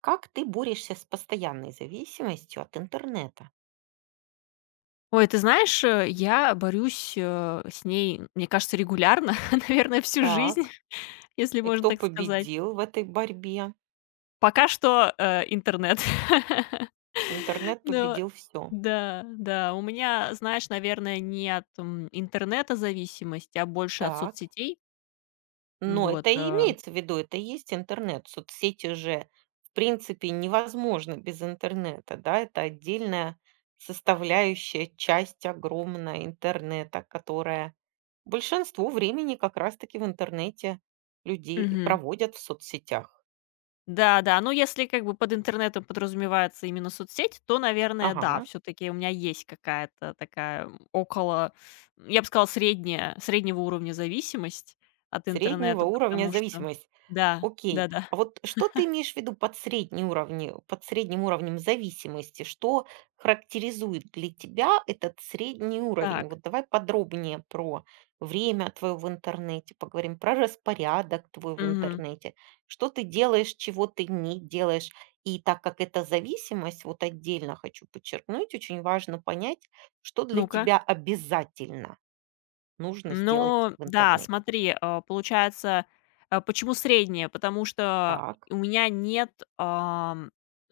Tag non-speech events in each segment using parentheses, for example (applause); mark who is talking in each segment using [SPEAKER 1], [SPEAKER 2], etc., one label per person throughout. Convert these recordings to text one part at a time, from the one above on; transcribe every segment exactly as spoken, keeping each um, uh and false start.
[SPEAKER 1] Как ты борешься с постоянной зависимостью от интернета?
[SPEAKER 2] Ой, ты знаешь, э, я борюсь, э, с ней, мне кажется, регулярно, (laughs) наверное, всю жизнь,
[SPEAKER 1] Так.
[SPEAKER 2] (laughs) если
[SPEAKER 1] И
[SPEAKER 2] можно
[SPEAKER 1] кто
[SPEAKER 2] так сказать.
[SPEAKER 1] победил в этой борьбе?
[SPEAKER 2] Пока что, э, интернет. (laughs)
[SPEAKER 1] Интернет
[SPEAKER 2] Но
[SPEAKER 1] победил все.
[SPEAKER 2] да, да, у меня, знаешь, наверное, не от, м, интернета зависимость, а больше от
[SPEAKER 1] Так.
[SPEAKER 2] соцсетей.
[SPEAKER 1] Но
[SPEAKER 2] Вот.
[SPEAKER 1] это и
[SPEAKER 2] Э,
[SPEAKER 1] имеется в виду, это и есть интернет. Соцсети же, в принципе, невозможно без интернета, да? Это отдельная составляющая, часть огромная интернета, которая большинство времени как раз-таки в интернете людей и
[SPEAKER 2] мгм.
[SPEAKER 1] проводят в соцсетях.
[SPEAKER 2] Да-да, ну, если как бы под интернетом подразумевается именно соцсеть, то, наверное, да,
[SPEAKER 1] Ага.
[SPEAKER 2] все таки у меня есть какая-то такая м, около, я бы сказала, средняя среднего уровня зависимость от
[SPEAKER 1] Среднего
[SPEAKER 2] интернета,
[SPEAKER 1] уровня
[SPEAKER 2] потому что.
[SPEAKER 1] зависимость.
[SPEAKER 2] Да,
[SPEAKER 1] Окей.
[SPEAKER 2] да-да.
[SPEAKER 1] А вот что ты имеешь в виду под средний уровни, под средним уровнем зависимости? Что характеризует для тебя этот средний уровень?
[SPEAKER 2] Так,
[SPEAKER 1] Вот давай подробнее про время твое в интернете, поговорим про распорядок твой в
[SPEAKER 2] мгм.
[SPEAKER 1] интернете. Что ты делаешь, чего ты не делаешь. И так как это зависимость, вот отдельно хочу подчеркнуть, очень важно понять, что для
[SPEAKER 2] Ну-ка.
[SPEAKER 1] тебя обязательно нужно сделать
[SPEAKER 2] Ну
[SPEAKER 1] в
[SPEAKER 2] да,
[SPEAKER 1] интернете.
[SPEAKER 2] смотри, а, получается, а, почему средняя? Потому что
[SPEAKER 1] Так,
[SPEAKER 2] у меня нет, ам,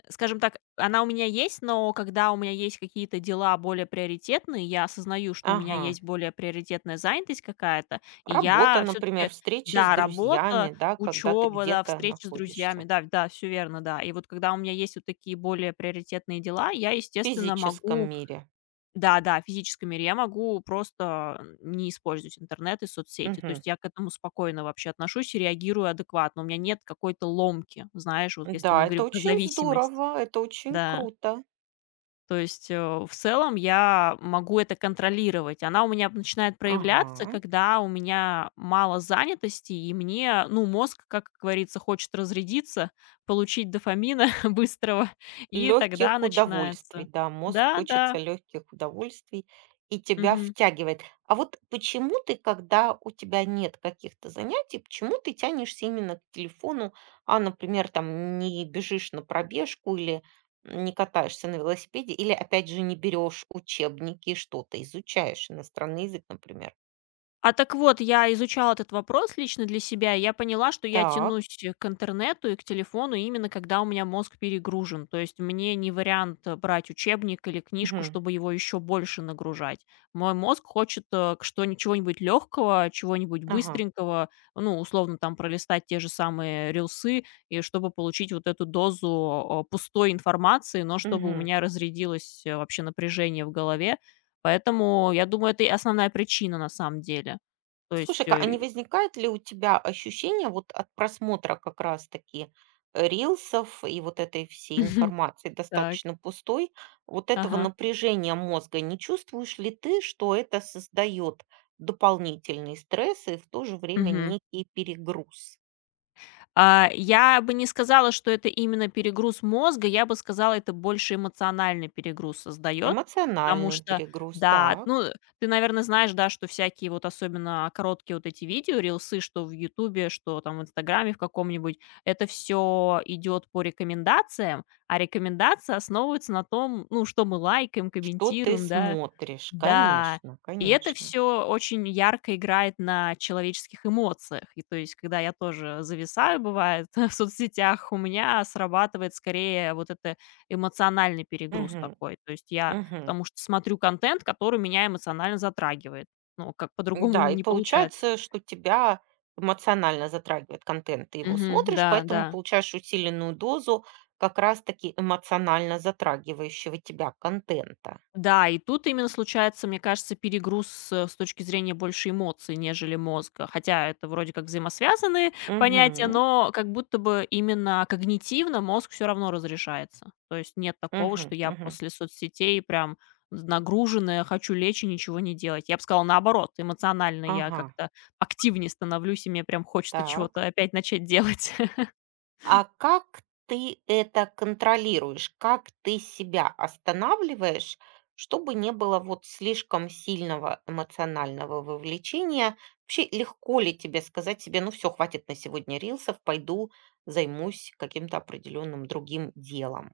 [SPEAKER 2] скажем так, она у меня есть, но когда у меня есть какие-то дела более приоритетные, я осознаю, что у меня
[SPEAKER 1] ага.
[SPEAKER 2] есть более приоритетная занятость какая-то, и
[SPEAKER 1] Работа,
[SPEAKER 2] я
[SPEAKER 1] например,
[SPEAKER 2] все-таки,
[SPEAKER 1] встречи с
[SPEAKER 2] да,
[SPEAKER 1] друзьями,
[SPEAKER 2] работа,
[SPEAKER 1] да, когда ты
[SPEAKER 2] учеба, да,
[SPEAKER 1] где-то
[SPEAKER 2] встречи с
[SPEAKER 1] находишься
[SPEAKER 2] друзьями, да, да, все верно, да. И вот когда у меня есть вот такие более приоритетные дела, я,
[SPEAKER 1] в
[SPEAKER 2] естественно,
[SPEAKER 1] физическом
[SPEAKER 2] могу.
[SPEAKER 1] мире.
[SPEAKER 2] Да-да, физическом мире я могу просто, э, не использовать интернет и соцсети. То
[SPEAKER 1] Мгм.
[SPEAKER 2] есть я к этому спокойно вообще отношусь и реагирую адекватно. У меня нет какой-то ломки, знаешь, вот если мы
[SPEAKER 1] Да, это
[SPEAKER 2] говорим про
[SPEAKER 1] очень
[SPEAKER 2] зависимость.
[SPEAKER 1] здорово, это очень
[SPEAKER 2] Да.
[SPEAKER 1] круто.
[SPEAKER 2] То есть, э, в целом я могу это контролировать. Она у меня начинает проявляться,
[SPEAKER 1] Ага.
[SPEAKER 2] когда у меня мало занятости, и мне, ну, мозг, как говорится, хочет разрядиться, получить дофамина (laughs) быстрого, и тогда
[SPEAKER 1] Легких удовольствий,
[SPEAKER 2] начинается.
[SPEAKER 1] да, мозг хочется
[SPEAKER 2] Да-да.
[SPEAKER 1] легких удовольствий и тебя
[SPEAKER 2] Мгм.
[SPEAKER 1] втягивает. А вот почему ты, когда у тебя нет каких-то занятий, почему ты тянешься именно к телефону, а, например, там не бежишь на пробежку или не катаешься на велосипеде, или, опять же, не берешь учебники, что-то изучаешь, иностранный язык, например.
[SPEAKER 2] А так вот, я изучала этот вопрос лично для себя, и я поняла, что я
[SPEAKER 1] Так.
[SPEAKER 2] тянусь к интернету и к телефону именно когда у меня мозг перегружен. То есть мне не вариант э, брать учебник или книжку,
[SPEAKER 1] Мгм.
[SPEAKER 2] чтобы его еще больше нагружать. Мой мозг хочет э, к что чего-нибудь легкого, чего-нибудь
[SPEAKER 1] Ага.
[SPEAKER 2] быстренького, ну, условно, там пролистать те же самые рилсы, и чтобы получить вот эту дозу э, пустой информации, но чтобы у
[SPEAKER 1] Мгм.
[SPEAKER 2] меня разрядилось э, вообще напряжение в голове. Поэтому, я думаю, это и основная причина на самом деле. То есть,
[SPEAKER 1] Слушай-ка, а
[SPEAKER 2] э,
[SPEAKER 1] не возникает ли у тебя ощущение вот от просмотра как раз-таки э, рилсов и вот этой всей
[SPEAKER 2] (laughs)
[SPEAKER 1] информации
[SPEAKER 2] так,
[SPEAKER 1] достаточно пустой, вот этого
[SPEAKER 2] ага,
[SPEAKER 1] напряжения мозга не чувствуешь ли ты, что это создает дополнительный стресс и в то же время
[SPEAKER 2] мгм.
[SPEAKER 1] некий перегруз?
[SPEAKER 2] А, я бы не сказала, что это именно перегруз мозга, я бы сказала, это больше эмоциональный перегруз создает, потому
[SPEAKER 1] Эмоциональный
[SPEAKER 2] что,
[SPEAKER 1] перегруз,
[SPEAKER 2] да,
[SPEAKER 1] так.
[SPEAKER 2] ну, ты, наверное, знаешь, да, что всякие вот особенно короткие вот эти видео, рилсы, что в «Ютубе», что там в «Инстаграме» в каком-нибудь, это все идет по рекомендациям, а рекомендации основываются на том, ну, что мы лайкаем,
[SPEAKER 1] Что ты
[SPEAKER 2] комментируем, да.
[SPEAKER 1] смотришь?
[SPEAKER 2] Да,
[SPEAKER 1] Конечно,
[SPEAKER 2] и это
[SPEAKER 1] конечно.
[SPEAKER 2] все очень ярко играет на человеческих эмоциях. И то есть, когда я тоже зависаю, бывает, (laughs) в соцсетях, у меня срабатывает скорее вот это эмоциональный перегруз
[SPEAKER 1] Мгм.
[SPEAKER 2] такой. То есть я потому что смотрю контент, который меня эмоционально затрагивает. Ну, как по-другому
[SPEAKER 1] Да, и
[SPEAKER 2] не получается.
[SPEAKER 1] получается, что тебя эмоционально затрагивает контент. Ты его
[SPEAKER 2] Мгм.
[SPEAKER 1] смотришь,
[SPEAKER 2] Да, да.
[SPEAKER 1] поэтому получаешь усиленную дозу как раз-таки эмоционально затрагивающего тебя контента.
[SPEAKER 2] Да, и тут именно случается, мне кажется, перегруз, э, с точки зрения больше эмоций, нежели мозга. Хотя это вроде как взаимосвязанные понятия,
[SPEAKER 1] Угу,
[SPEAKER 2] но как будто бы именно когнитивно мозг все равно разрешается. То есть нет такого,
[SPEAKER 1] угу,
[SPEAKER 2] что я
[SPEAKER 1] угу.
[SPEAKER 2] после соцсетей прям нагруженная, хочу лечь и ничего не делать. Я бы сказала, наоборот, эмоционально я
[SPEAKER 1] Ага,
[SPEAKER 2] как-то активнее становлюсь, и мне прям хочется
[SPEAKER 1] так.
[SPEAKER 2] чего-то опять начать делать.
[SPEAKER 1] А как ты это контролируешь? Как ты себя останавливаешь, чтобы не было вот слишком сильного эмоционального вовлечения? Вообще, легко ли тебе сказать себе, ну все, хватит на сегодня рилсов, пойду займусь каким-то определенным другим делом?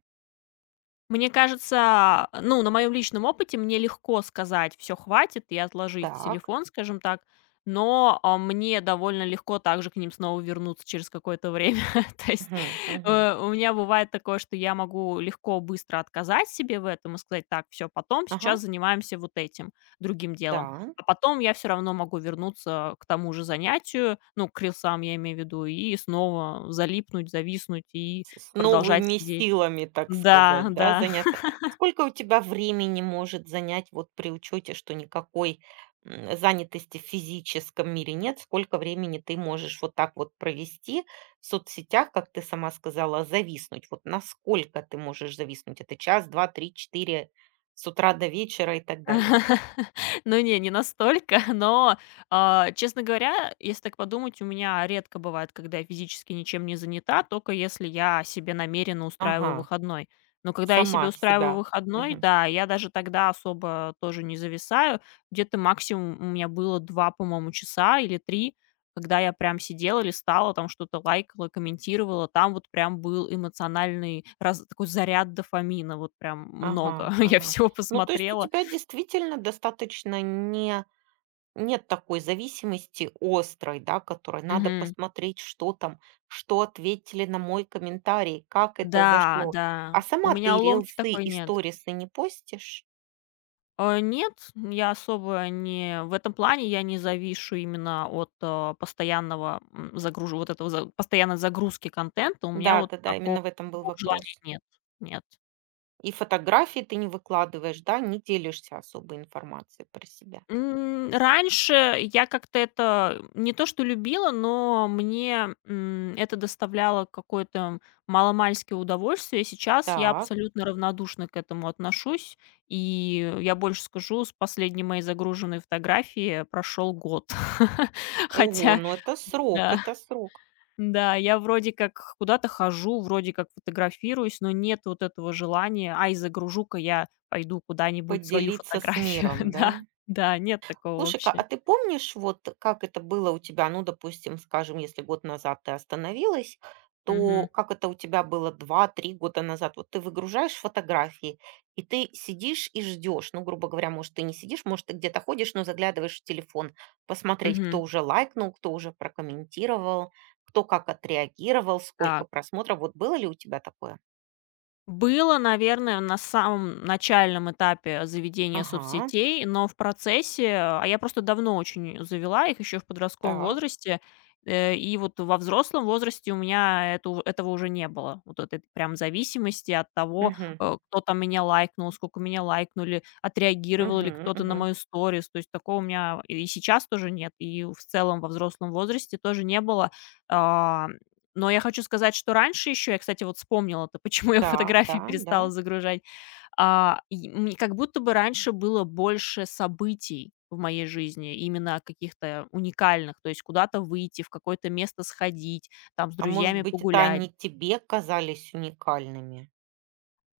[SPEAKER 2] Мне кажется, ну, на моем личном опыте мне легко сказать: «все хватит», и отложить
[SPEAKER 1] Так.
[SPEAKER 2] телефон, скажем так. Но, а, мне довольно легко также к ним снова вернуться через какое-то время. (laughs) То есть,
[SPEAKER 1] Мгм, мгм.
[SPEAKER 2] э, у меня бывает такое, что я могу легко, быстро отказать себе в этом и сказать: «Так, все потом,
[SPEAKER 1] Ага,
[SPEAKER 2] сейчас занимаемся вот этим другим делом».
[SPEAKER 1] да.
[SPEAKER 2] А потом я все равно могу вернуться к тому же занятию, ну, к рилсам, я имею в виду, и снова залипнуть, зависнуть и
[SPEAKER 1] С с
[SPEAKER 2] продолжать
[SPEAKER 1] новыми
[SPEAKER 2] сидеть.
[SPEAKER 1] силами, так
[SPEAKER 2] Да,
[SPEAKER 1] сказать, да,
[SPEAKER 2] да.
[SPEAKER 1] заняться. Сколько у тебя времени может занять, вот при учете, что никакой, м, занятости в физическом мире нет? Сколько времени ты можешь вот так вот провести в соцсетях, как ты сама сказала, зависнуть? Вот насколько ты можешь зависнуть? Это час, два, три, четыре с утра до вечера и так далее?
[SPEAKER 2] (laughs) Ну не, не настолько, (laughs) но, а, честно говоря, если так подумать, у меня редко бывает, когда я физически ничем не занята, только если я себе намеренно устраиваю
[SPEAKER 1] Ага,
[SPEAKER 2] выходной. Но когда я себе
[SPEAKER 1] сама
[SPEAKER 2] устраиваю
[SPEAKER 1] себя.
[SPEAKER 2] выходной,
[SPEAKER 1] Мгм.
[SPEAKER 2] да, я даже тогда особо тоже не зависаю. Где-то максимум у меня было два по-моему, часа или три, когда я прям сидела, листала, там что-то лайкала, комментировала. Там вот прям был эмоциональный раз такой заряд дофамина, вот прям много.
[SPEAKER 1] Ага,
[SPEAKER 2] (laughs) Я
[SPEAKER 1] ага.
[SPEAKER 2] всего
[SPEAKER 1] Ну, то есть у
[SPEAKER 2] посмотрела.
[SPEAKER 1] тебя действительно достаточно не Нет такой зависимости острой, да, которой надо
[SPEAKER 2] Мгм.
[SPEAKER 1] посмотреть, что там, что ответили на мой комментарий, как это
[SPEAKER 2] Да,
[SPEAKER 1] зашло.
[SPEAKER 2] да.
[SPEAKER 1] А
[SPEAKER 2] У
[SPEAKER 1] сама
[SPEAKER 2] меня
[SPEAKER 1] ты
[SPEAKER 2] ломки
[SPEAKER 1] рилсы
[SPEAKER 2] такой
[SPEAKER 1] и
[SPEAKER 2] нет.
[SPEAKER 1] сторисы не постишь?
[SPEAKER 2] Э, нет, я особо не в этом плане я не завишу именно от, э, постоянного, м, загруж вот этого за постоянной загрузки контента. У меня вот
[SPEAKER 1] Да-да-да,
[SPEAKER 2] тако
[SPEAKER 1] именно в этом был
[SPEAKER 2] такого желания
[SPEAKER 1] вопрос.
[SPEAKER 2] нет. Нет.
[SPEAKER 1] И фотографии ты не выкладываешь, да, не делишься особой информацией про себя.
[SPEAKER 2] М, раньше я как-то это не то что любила, но мне, м, это доставляло какое-то маломальское удовольствие. Сейчас я
[SPEAKER 1] Так,
[SPEAKER 2] абсолютно равнодушно к этому отношусь. И я больше скажу, с последней моей загруженной фотографии прошел год. (laughs)
[SPEAKER 1] ого,
[SPEAKER 2] Хотя
[SPEAKER 1] ну это срок,
[SPEAKER 2] да.
[SPEAKER 1] это срок.
[SPEAKER 2] Да, я вроде как куда-то хожу, вроде как фотографируюсь, но нет вот этого желания: «Ай, загружу-ка я пойду куда-нибудь свою
[SPEAKER 1] Поделиться с
[SPEAKER 2] фотографию».
[SPEAKER 1] миром,
[SPEAKER 2] (laughs)
[SPEAKER 1] да?
[SPEAKER 2] Да, да, нет такого
[SPEAKER 1] Слушай-ка, а
[SPEAKER 2] вообще.
[SPEAKER 1] ты помнишь, вот как это было у тебя? Ну, допустим, скажем, если год назад ты остановилась, то
[SPEAKER 2] Мгм,
[SPEAKER 1] как это у тебя было два-три года назад? Вот ты выгружаешь фотографии, и ты сидишь и ждешь. Ну, грубо говоря, может, ты не сидишь, может, ты где-то ходишь, но заглядываешь в телефон, посмотреть, кто
[SPEAKER 2] мгм.
[SPEAKER 1] уже лайкнул, кто уже прокомментировал, кто как отреагировал, сколько
[SPEAKER 2] Так.
[SPEAKER 1] просмотров. Вот было ли у тебя такое?
[SPEAKER 2] Было, наверное, на самом начальном этапе заведения
[SPEAKER 1] Ага,
[SPEAKER 2] соцсетей, но в процессе, а я просто давно очень завела их еще в подростковом
[SPEAKER 1] так.
[SPEAKER 2] возрасте, э, и вот во взрослом возрасте у меня это этого уже не было. Вот этой прям зависимости от того,
[SPEAKER 1] Угу,
[SPEAKER 2] э, кто там меня лайкнул, сколько меня лайкнули, отреагировал
[SPEAKER 1] угу,
[SPEAKER 2] ли кто-то на
[SPEAKER 1] угу.
[SPEAKER 2] мою сторис. То есть такого у меня и сейчас тоже нет, и в целом во взрослом возрасте тоже не было. А, но я хочу сказать, что раньше еще, я, кстати, вот вспомнила-то, (laughs) почему я
[SPEAKER 1] Да, да,
[SPEAKER 2] фотографии
[SPEAKER 1] да.
[SPEAKER 2] перестала загружать. А, и мне как будто бы раньше было больше событий в моей жизни, именно каких-то уникальных, то есть куда-то выйти, в какое-то место сходить, там с
[SPEAKER 1] А может
[SPEAKER 2] друзьями
[SPEAKER 1] быть, это
[SPEAKER 2] погулять.
[SPEAKER 1] они тебе казались уникальными?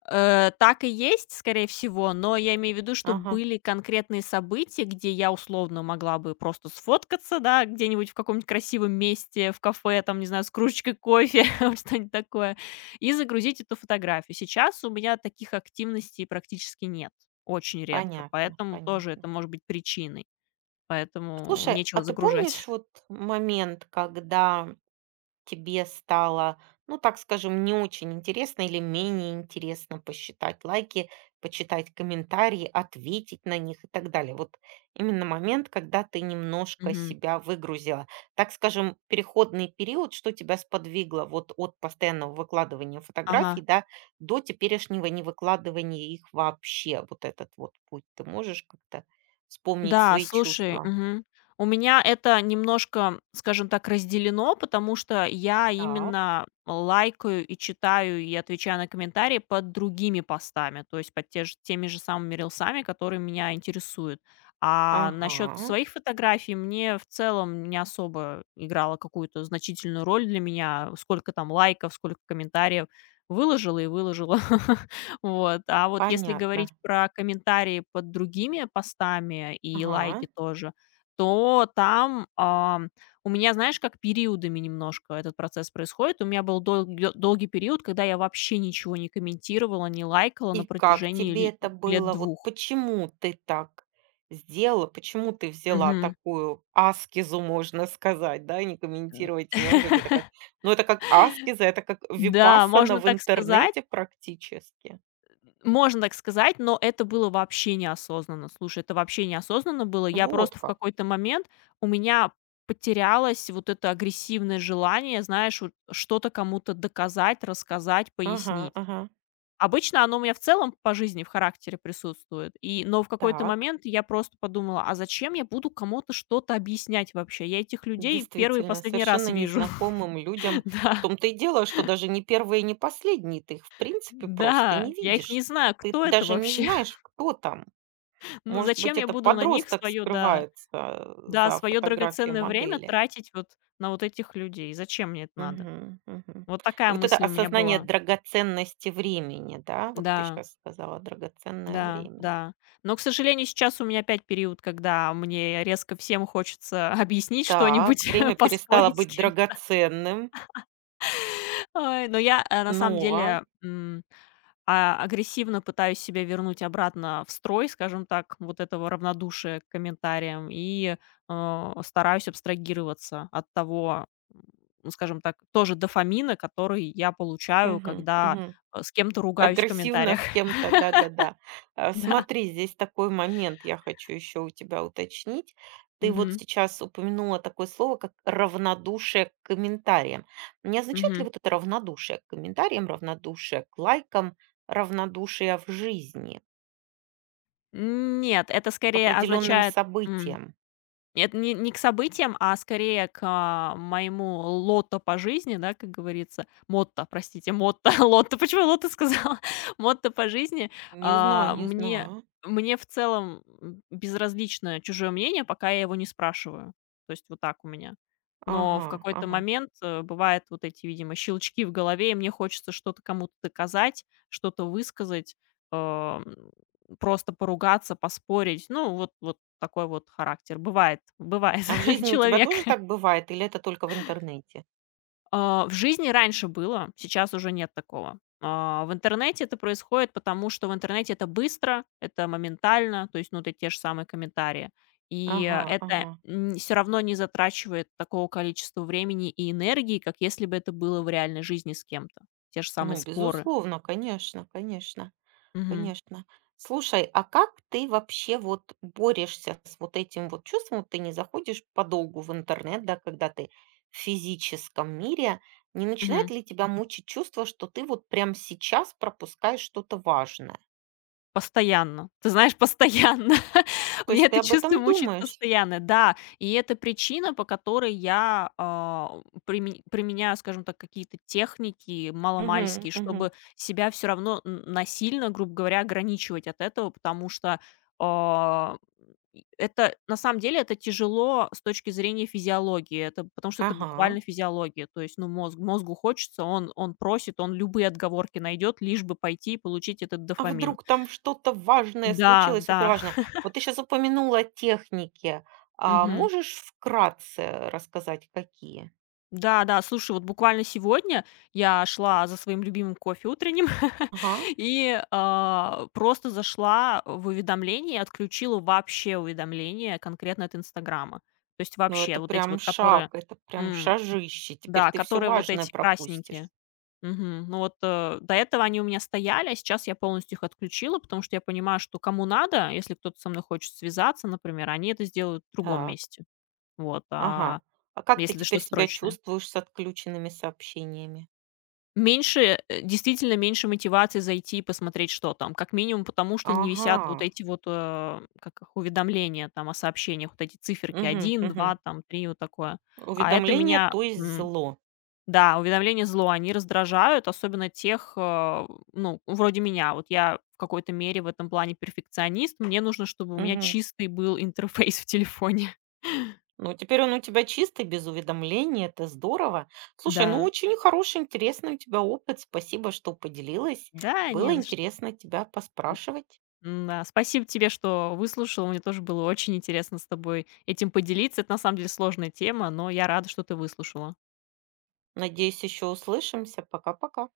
[SPEAKER 2] Э, так и есть, скорее всего, но я имею в виду, что
[SPEAKER 1] Ага,
[SPEAKER 2] были конкретные события, где я условно могла бы просто сфоткаться, да, где-нибудь в каком-нибудь красивом месте, в кафе, там, не знаю, с кружечкой кофе, (laughs) вот что-нибудь такое, и загрузить эту фотографию. Сейчас у меня таких активностей практически нет, очень редко,
[SPEAKER 1] понятно,
[SPEAKER 2] поэтому тоже
[SPEAKER 1] понятно.
[SPEAKER 2] это может быть причиной, поэтому
[SPEAKER 1] Слушай, а
[SPEAKER 2] нечего
[SPEAKER 1] ты
[SPEAKER 2] загружать.
[SPEAKER 1] помнишь вот момент, когда тебе стало, ну, так скажем, не очень интересно или менее интересно посчитать лайки, почитать комментарии, ответить на них и так далее. Вот именно момент, когда ты
[SPEAKER 2] (laughs)
[SPEAKER 1] немножко
[SPEAKER 2] Мгм.
[SPEAKER 1] себя выгрузила. Так скажем, переходный период, что тебя сподвигло вот от постоянного выкладывания фотографий,
[SPEAKER 2] Ага.
[SPEAKER 1] да, до теперешнего невыкладывания их вообще. Вот этот вот путь. Ты можешь как-то вспомнить
[SPEAKER 2] Да,
[SPEAKER 1] свои
[SPEAKER 2] слушай,
[SPEAKER 1] чувства?
[SPEAKER 2] мгм. У меня это немножко, скажем так, разделено, потому что я
[SPEAKER 1] Так,
[SPEAKER 2] именно лайкаю и читаю и отвечаю на комментарии под другими постами, то есть под те же, теми же самыми рилсами, которые меня интересуют. А насчет
[SPEAKER 1] ага,
[SPEAKER 2] своих фотографий мне в целом не особо играло какую-то значительную роль для меня, сколько там лайков, сколько комментариев. Выложила и выложила. (laughs) Вот. А вот если говорить
[SPEAKER 1] понятно.
[SPEAKER 2] про комментарии под другими постами и
[SPEAKER 1] Ага.
[SPEAKER 2] лайки тоже, то там, ам, у меня, знаешь, как периодами немножко этот процесс происходит. У меня был долг долгий период, когда я вообще ничего не комментировала, не лайкала
[SPEAKER 1] И
[SPEAKER 2] на
[SPEAKER 1] как тебе
[SPEAKER 2] протяжении ль
[SPEAKER 1] это
[SPEAKER 2] лет
[SPEAKER 1] было? Вот
[SPEAKER 2] двух.
[SPEAKER 1] почему ты так сделала? Почему ты взяла
[SPEAKER 2] Мгм.
[SPEAKER 1] такую аскезу, можно сказать, да, не комментировать и не лайкать? Это
[SPEAKER 2] (laughs)
[SPEAKER 1] как, ну, это как аскеза, это как
[SPEAKER 2] Да,
[SPEAKER 1] випассана
[SPEAKER 2] можно
[SPEAKER 1] в
[SPEAKER 2] так сказать.
[SPEAKER 1] интернете практически.
[SPEAKER 2] Можно так сказать, но это было вообще неосознанно. Слушай, это вообще неосознанно было. Я
[SPEAKER 1] Вот
[SPEAKER 2] просто в
[SPEAKER 1] как.
[SPEAKER 2] какой-то момент у меня потерялось вот это агрессивное желание, знаешь, вот что-то кому-то доказать, рассказать,
[SPEAKER 1] Ага,
[SPEAKER 2] пояснить.
[SPEAKER 1] ага.
[SPEAKER 2] Обычно оно у меня в целом по жизни, в характере присутствует. И, но в какой-то
[SPEAKER 1] Так,
[SPEAKER 2] момент я просто подумала, а зачем я буду кому-то что-то объяснять вообще? Я этих людей первый и
[SPEAKER 1] действительно,
[SPEAKER 2] последний раз
[SPEAKER 1] совершенно
[SPEAKER 2] вижу.
[SPEAKER 1] незнакомым людям.
[SPEAKER 2] (laughs)
[SPEAKER 1] В
[SPEAKER 2] Да,
[SPEAKER 1] том-то и дело, что даже не первые, не последние, ты их в принципе просто
[SPEAKER 2] да,
[SPEAKER 1] не
[SPEAKER 2] я их
[SPEAKER 1] видишь.
[SPEAKER 2] не знаю,
[SPEAKER 1] Ты
[SPEAKER 2] кто это
[SPEAKER 1] даже не
[SPEAKER 2] вообще.
[SPEAKER 1] знаешь,
[SPEAKER 2] (laughs)
[SPEAKER 1] кто там.
[SPEAKER 2] Ну,
[SPEAKER 1] Может
[SPEAKER 2] зачем
[SPEAKER 1] быть,
[SPEAKER 2] я
[SPEAKER 1] это
[SPEAKER 2] буду на них
[SPEAKER 1] подросток
[SPEAKER 2] свое, да,
[SPEAKER 1] скрывается, э,
[SPEAKER 2] да,
[SPEAKER 1] за
[SPEAKER 2] свое
[SPEAKER 1] фотографией
[SPEAKER 2] драгоценное время
[SPEAKER 1] модели.
[SPEAKER 2] тратить вот на вот этих людей. Зачем мне это надо?
[SPEAKER 1] Мгм, мгм.
[SPEAKER 2] Вот
[SPEAKER 1] И
[SPEAKER 2] такая
[SPEAKER 1] вот это
[SPEAKER 2] мысль у меня
[SPEAKER 1] осознание
[SPEAKER 2] была.
[SPEAKER 1] драгоценности времени, да, вот ты
[SPEAKER 2] Да,
[SPEAKER 1] сейчас сказала, драгоценное
[SPEAKER 2] да,
[SPEAKER 1] время.
[SPEAKER 2] да. Но, к сожалению, сейчас у меня опять период, когда мне резко всем хочется (laughs) объяснить
[SPEAKER 1] Так,
[SPEAKER 2] что-нибудь,
[SPEAKER 1] время
[SPEAKER 2] (laughs)
[SPEAKER 1] перестало
[SPEAKER 2] поспорить с
[SPEAKER 1] быть
[SPEAKER 2] кем-то.
[SPEAKER 1] драгоценным.
[SPEAKER 2] (laughs) Ой, но я, э, на самом
[SPEAKER 1] Ново.
[SPEAKER 2] деле, м А агрессивно пытаюсь себя вернуть обратно в строй, скажем так, вот этого равнодушия к комментариям, и, э, стараюсь абстрагироваться от того, м, ну, скажем так, тоже дофамина, который я получаю,
[SPEAKER 1] Мгм,
[SPEAKER 2] когда,
[SPEAKER 1] мгм.
[SPEAKER 2] э, с кем-то ругаюсь в
[SPEAKER 1] Агрессивно
[SPEAKER 2] комментариях.
[SPEAKER 1] с
[SPEAKER 2] (laughs)
[SPEAKER 1] кем-то, да-да-да. Э,
[SPEAKER 2] Да.
[SPEAKER 1] смотри, здесь такой момент я хочу еще у тебя уточнить. Ты вот
[SPEAKER 2] Мгм.
[SPEAKER 1] сейчас упомянула такое слово, как равнодушие к комментариям. Не означает ли
[SPEAKER 2] Мгм.
[SPEAKER 1] вот это равнодушие к комментариям, равнодушие к лайкам, равнодушие в жизни,
[SPEAKER 2] Нет, это
[SPEAKER 1] к
[SPEAKER 2] скорее
[SPEAKER 1] определенным
[SPEAKER 2] означает.
[SPEAKER 1] событиям?
[SPEAKER 2] Нет, не не к событиям, а скорее к, а, моему лотто по жизни, да, как говорится. Мотто, простите, мотто, (laughs) лотто. Почему я лотто сказала? (laughs) Мотто по жизни.
[SPEAKER 1] Не знаю,
[SPEAKER 2] А,
[SPEAKER 1] не
[SPEAKER 2] мне
[SPEAKER 1] знаю.
[SPEAKER 2] мне в целом, м, безразлично чужое мнение, пока я его не спрашиваю. То есть вот так у меня. Но
[SPEAKER 1] Ага,
[SPEAKER 2] в какой-то
[SPEAKER 1] ага.
[SPEAKER 2] момент, э, бывают вот эти, видимо, щелчки в голове, и мне хочется что-то кому-то доказать, что-то высказать. Эм просто поругаться, поспорить. Ну, вот вот такой вот характер. Бывает бывает
[SPEAKER 1] А в
[SPEAKER 2] (laughs)
[SPEAKER 1] жизни у тебя
[SPEAKER 2] человек.
[SPEAKER 1] тоже так бывает или это только в интернете?
[SPEAKER 2] А, в жизни раньше было, сейчас уже нет такого. А, в интернете это происходит, потому что в интернете это быстро, это моментально, то есть, ну, это те же самые комментарии. И
[SPEAKER 1] Ага,
[SPEAKER 2] это,
[SPEAKER 1] ага.
[SPEAKER 2] все равно не затрачивает такого количества времени и энергии, как если бы это было в реальной жизни с кем-то. Те же самые
[SPEAKER 1] Ну,
[SPEAKER 2] споры.
[SPEAKER 1] безусловно, конечно, конечно,
[SPEAKER 2] Мгм.
[SPEAKER 1] конечно. Слушай, а как ты вообще вот борешься с вот этим вот чувством? Вот ты не заходишь подолгу в интернет, да, когда ты в физическом мире. Не начинает
[SPEAKER 2] Мгм.
[SPEAKER 1] ли тебя мучить чувство, что ты вот прямо сейчас пропускаешь что-то важное?
[SPEAKER 2] Постоянно. Ты знаешь, постоянно. (laughs)
[SPEAKER 1] То
[SPEAKER 2] Мне
[SPEAKER 1] есть ты
[SPEAKER 2] это
[SPEAKER 1] об
[SPEAKER 2] чувство
[SPEAKER 1] этом
[SPEAKER 2] мучает
[SPEAKER 1] думаешь?
[SPEAKER 2] постоянно. Да, и это причина, по которой я, а, приме применяю, скажем так, какие-то техники
[SPEAKER 1] Мгм,
[SPEAKER 2] маломальские,
[SPEAKER 1] мгм.
[SPEAKER 2] чтобы себя все равно н насильно, грубо говоря, ограничивать от этого, потому что, а, и это на самом деле это тяжело с точки зрения физиологии. Это потому что это
[SPEAKER 1] Ага.
[SPEAKER 2] буквально физиология. То есть, ну, мозг мозгу хочется, он он просит, он любые отговорки найдет, лишь бы пойти и получить этот
[SPEAKER 1] А
[SPEAKER 2] дофамин.
[SPEAKER 1] вдруг там что-то важное
[SPEAKER 2] Да,
[SPEAKER 1] случилось,
[SPEAKER 2] да,
[SPEAKER 1] суперважное? Вот ты сейчас упомянула техники. А
[SPEAKER 2] мгм.
[SPEAKER 1] можешь вкратце рассказать, какие?
[SPEAKER 2] Да-да, слушай, вот буквально сегодня я шла за своим любимым кофе утренним (laughs)
[SPEAKER 1] Ага.
[SPEAKER 2] и, а, просто зашла в уведомления и отключила вообще уведомления конкретно от «Инстаграма». То есть
[SPEAKER 1] Ну, это
[SPEAKER 2] вообще вот эти
[SPEAKER 1] прям
[SPEAKER 2] вот, которые
[SPEAKER 1] шаг, это прям
[SPEAKER 2] м,
[SPEAKER 1] шажище. Теперь
[SPEAKER 2] да,
[SPEAKER 1] ты все
[SPEAKER 2] которые вот
[SPEAKER 1] важное
[SPEAKER 2] эти
[SPEAKER 1] пропустишь.
[SPEAKER 2] красненькие. Мгм. Ну вот, э, до этого они у меня стояли, а сейчас я полностью их отключила, потому что я понимаю, что кому надо, если кто-то со мной хочет связаться, например, они это сделают в другом
[SPEAKER 1] Так.
[SPEAKER 2] месте. Вот,
[SPEAKER 1] Ага.
[SPEAKER 2] а
[SPEAKER 1] А как ты
[SPEAKER 2] Если это
[SPEAKER 1] теперь
[SPEAKER 2] что-то
[SPEAKER 1] себя
[SPEAKER 2] срочное.
[SPEAKER 1] чувствуешь с отключенными сообщениями?
[SPEAKER 2] Меньше, э, действительно меньше мотивации зайти и посмотреть, что там. Как минимум потому, что не
[SPEAKER 1] Ага.
[SPEAKER 2] висят вот эти вот, э, как их, уведомления там о сообщениях, вот эти циферки
[SPEAKER 1] Мгм,
[SPEAKER 2] один
[SPEAKER 1] мгм.
[SPEAKER 2] два там три вот такое. А это
[SPEAKER 1] Уведомление,
[SPEAKER 2] меня,
[SPEAKER 1] то есть
[SPEAKER 2] м,
[SPEAKER 1] зло.
[SPEAKER 2] да, уведомления зло, они раздражают, особенно тех, э, ну, вроде меня. Вот я в какой-то мере в этом плане перфекционист. Мне нужно, чтобы у меня
[SPEAKER 1] Мгм.
[SPEAKER 2] чистый был интерфейс в телефоне. (laughs)
[SPEAKER 1] Ну, теперь он у тебя чистый, без уведомлений, это здорово. Слушай, ну
[SPEAKER 2] Да.
[SPEAKER 1] очень хороший, интересный у тебя опыт. Спасибо, что поделилась.
[SPEAKER 2] Да,
[SPEAKER 1] Было
[SPEAKER 2] не за что.
[SPEAKER 1] интересно тебя поспрашивать.
[SPEAKER 2] М-да, спасибо тебе, что выслушала. Мне тоже было очень интересно с тобой этим поделиться. Это на самом деле сложная тема, но я рада, что ты выслушала.
[SPEAKER 1] Надеюсь, еще услышимся. Пока-пока.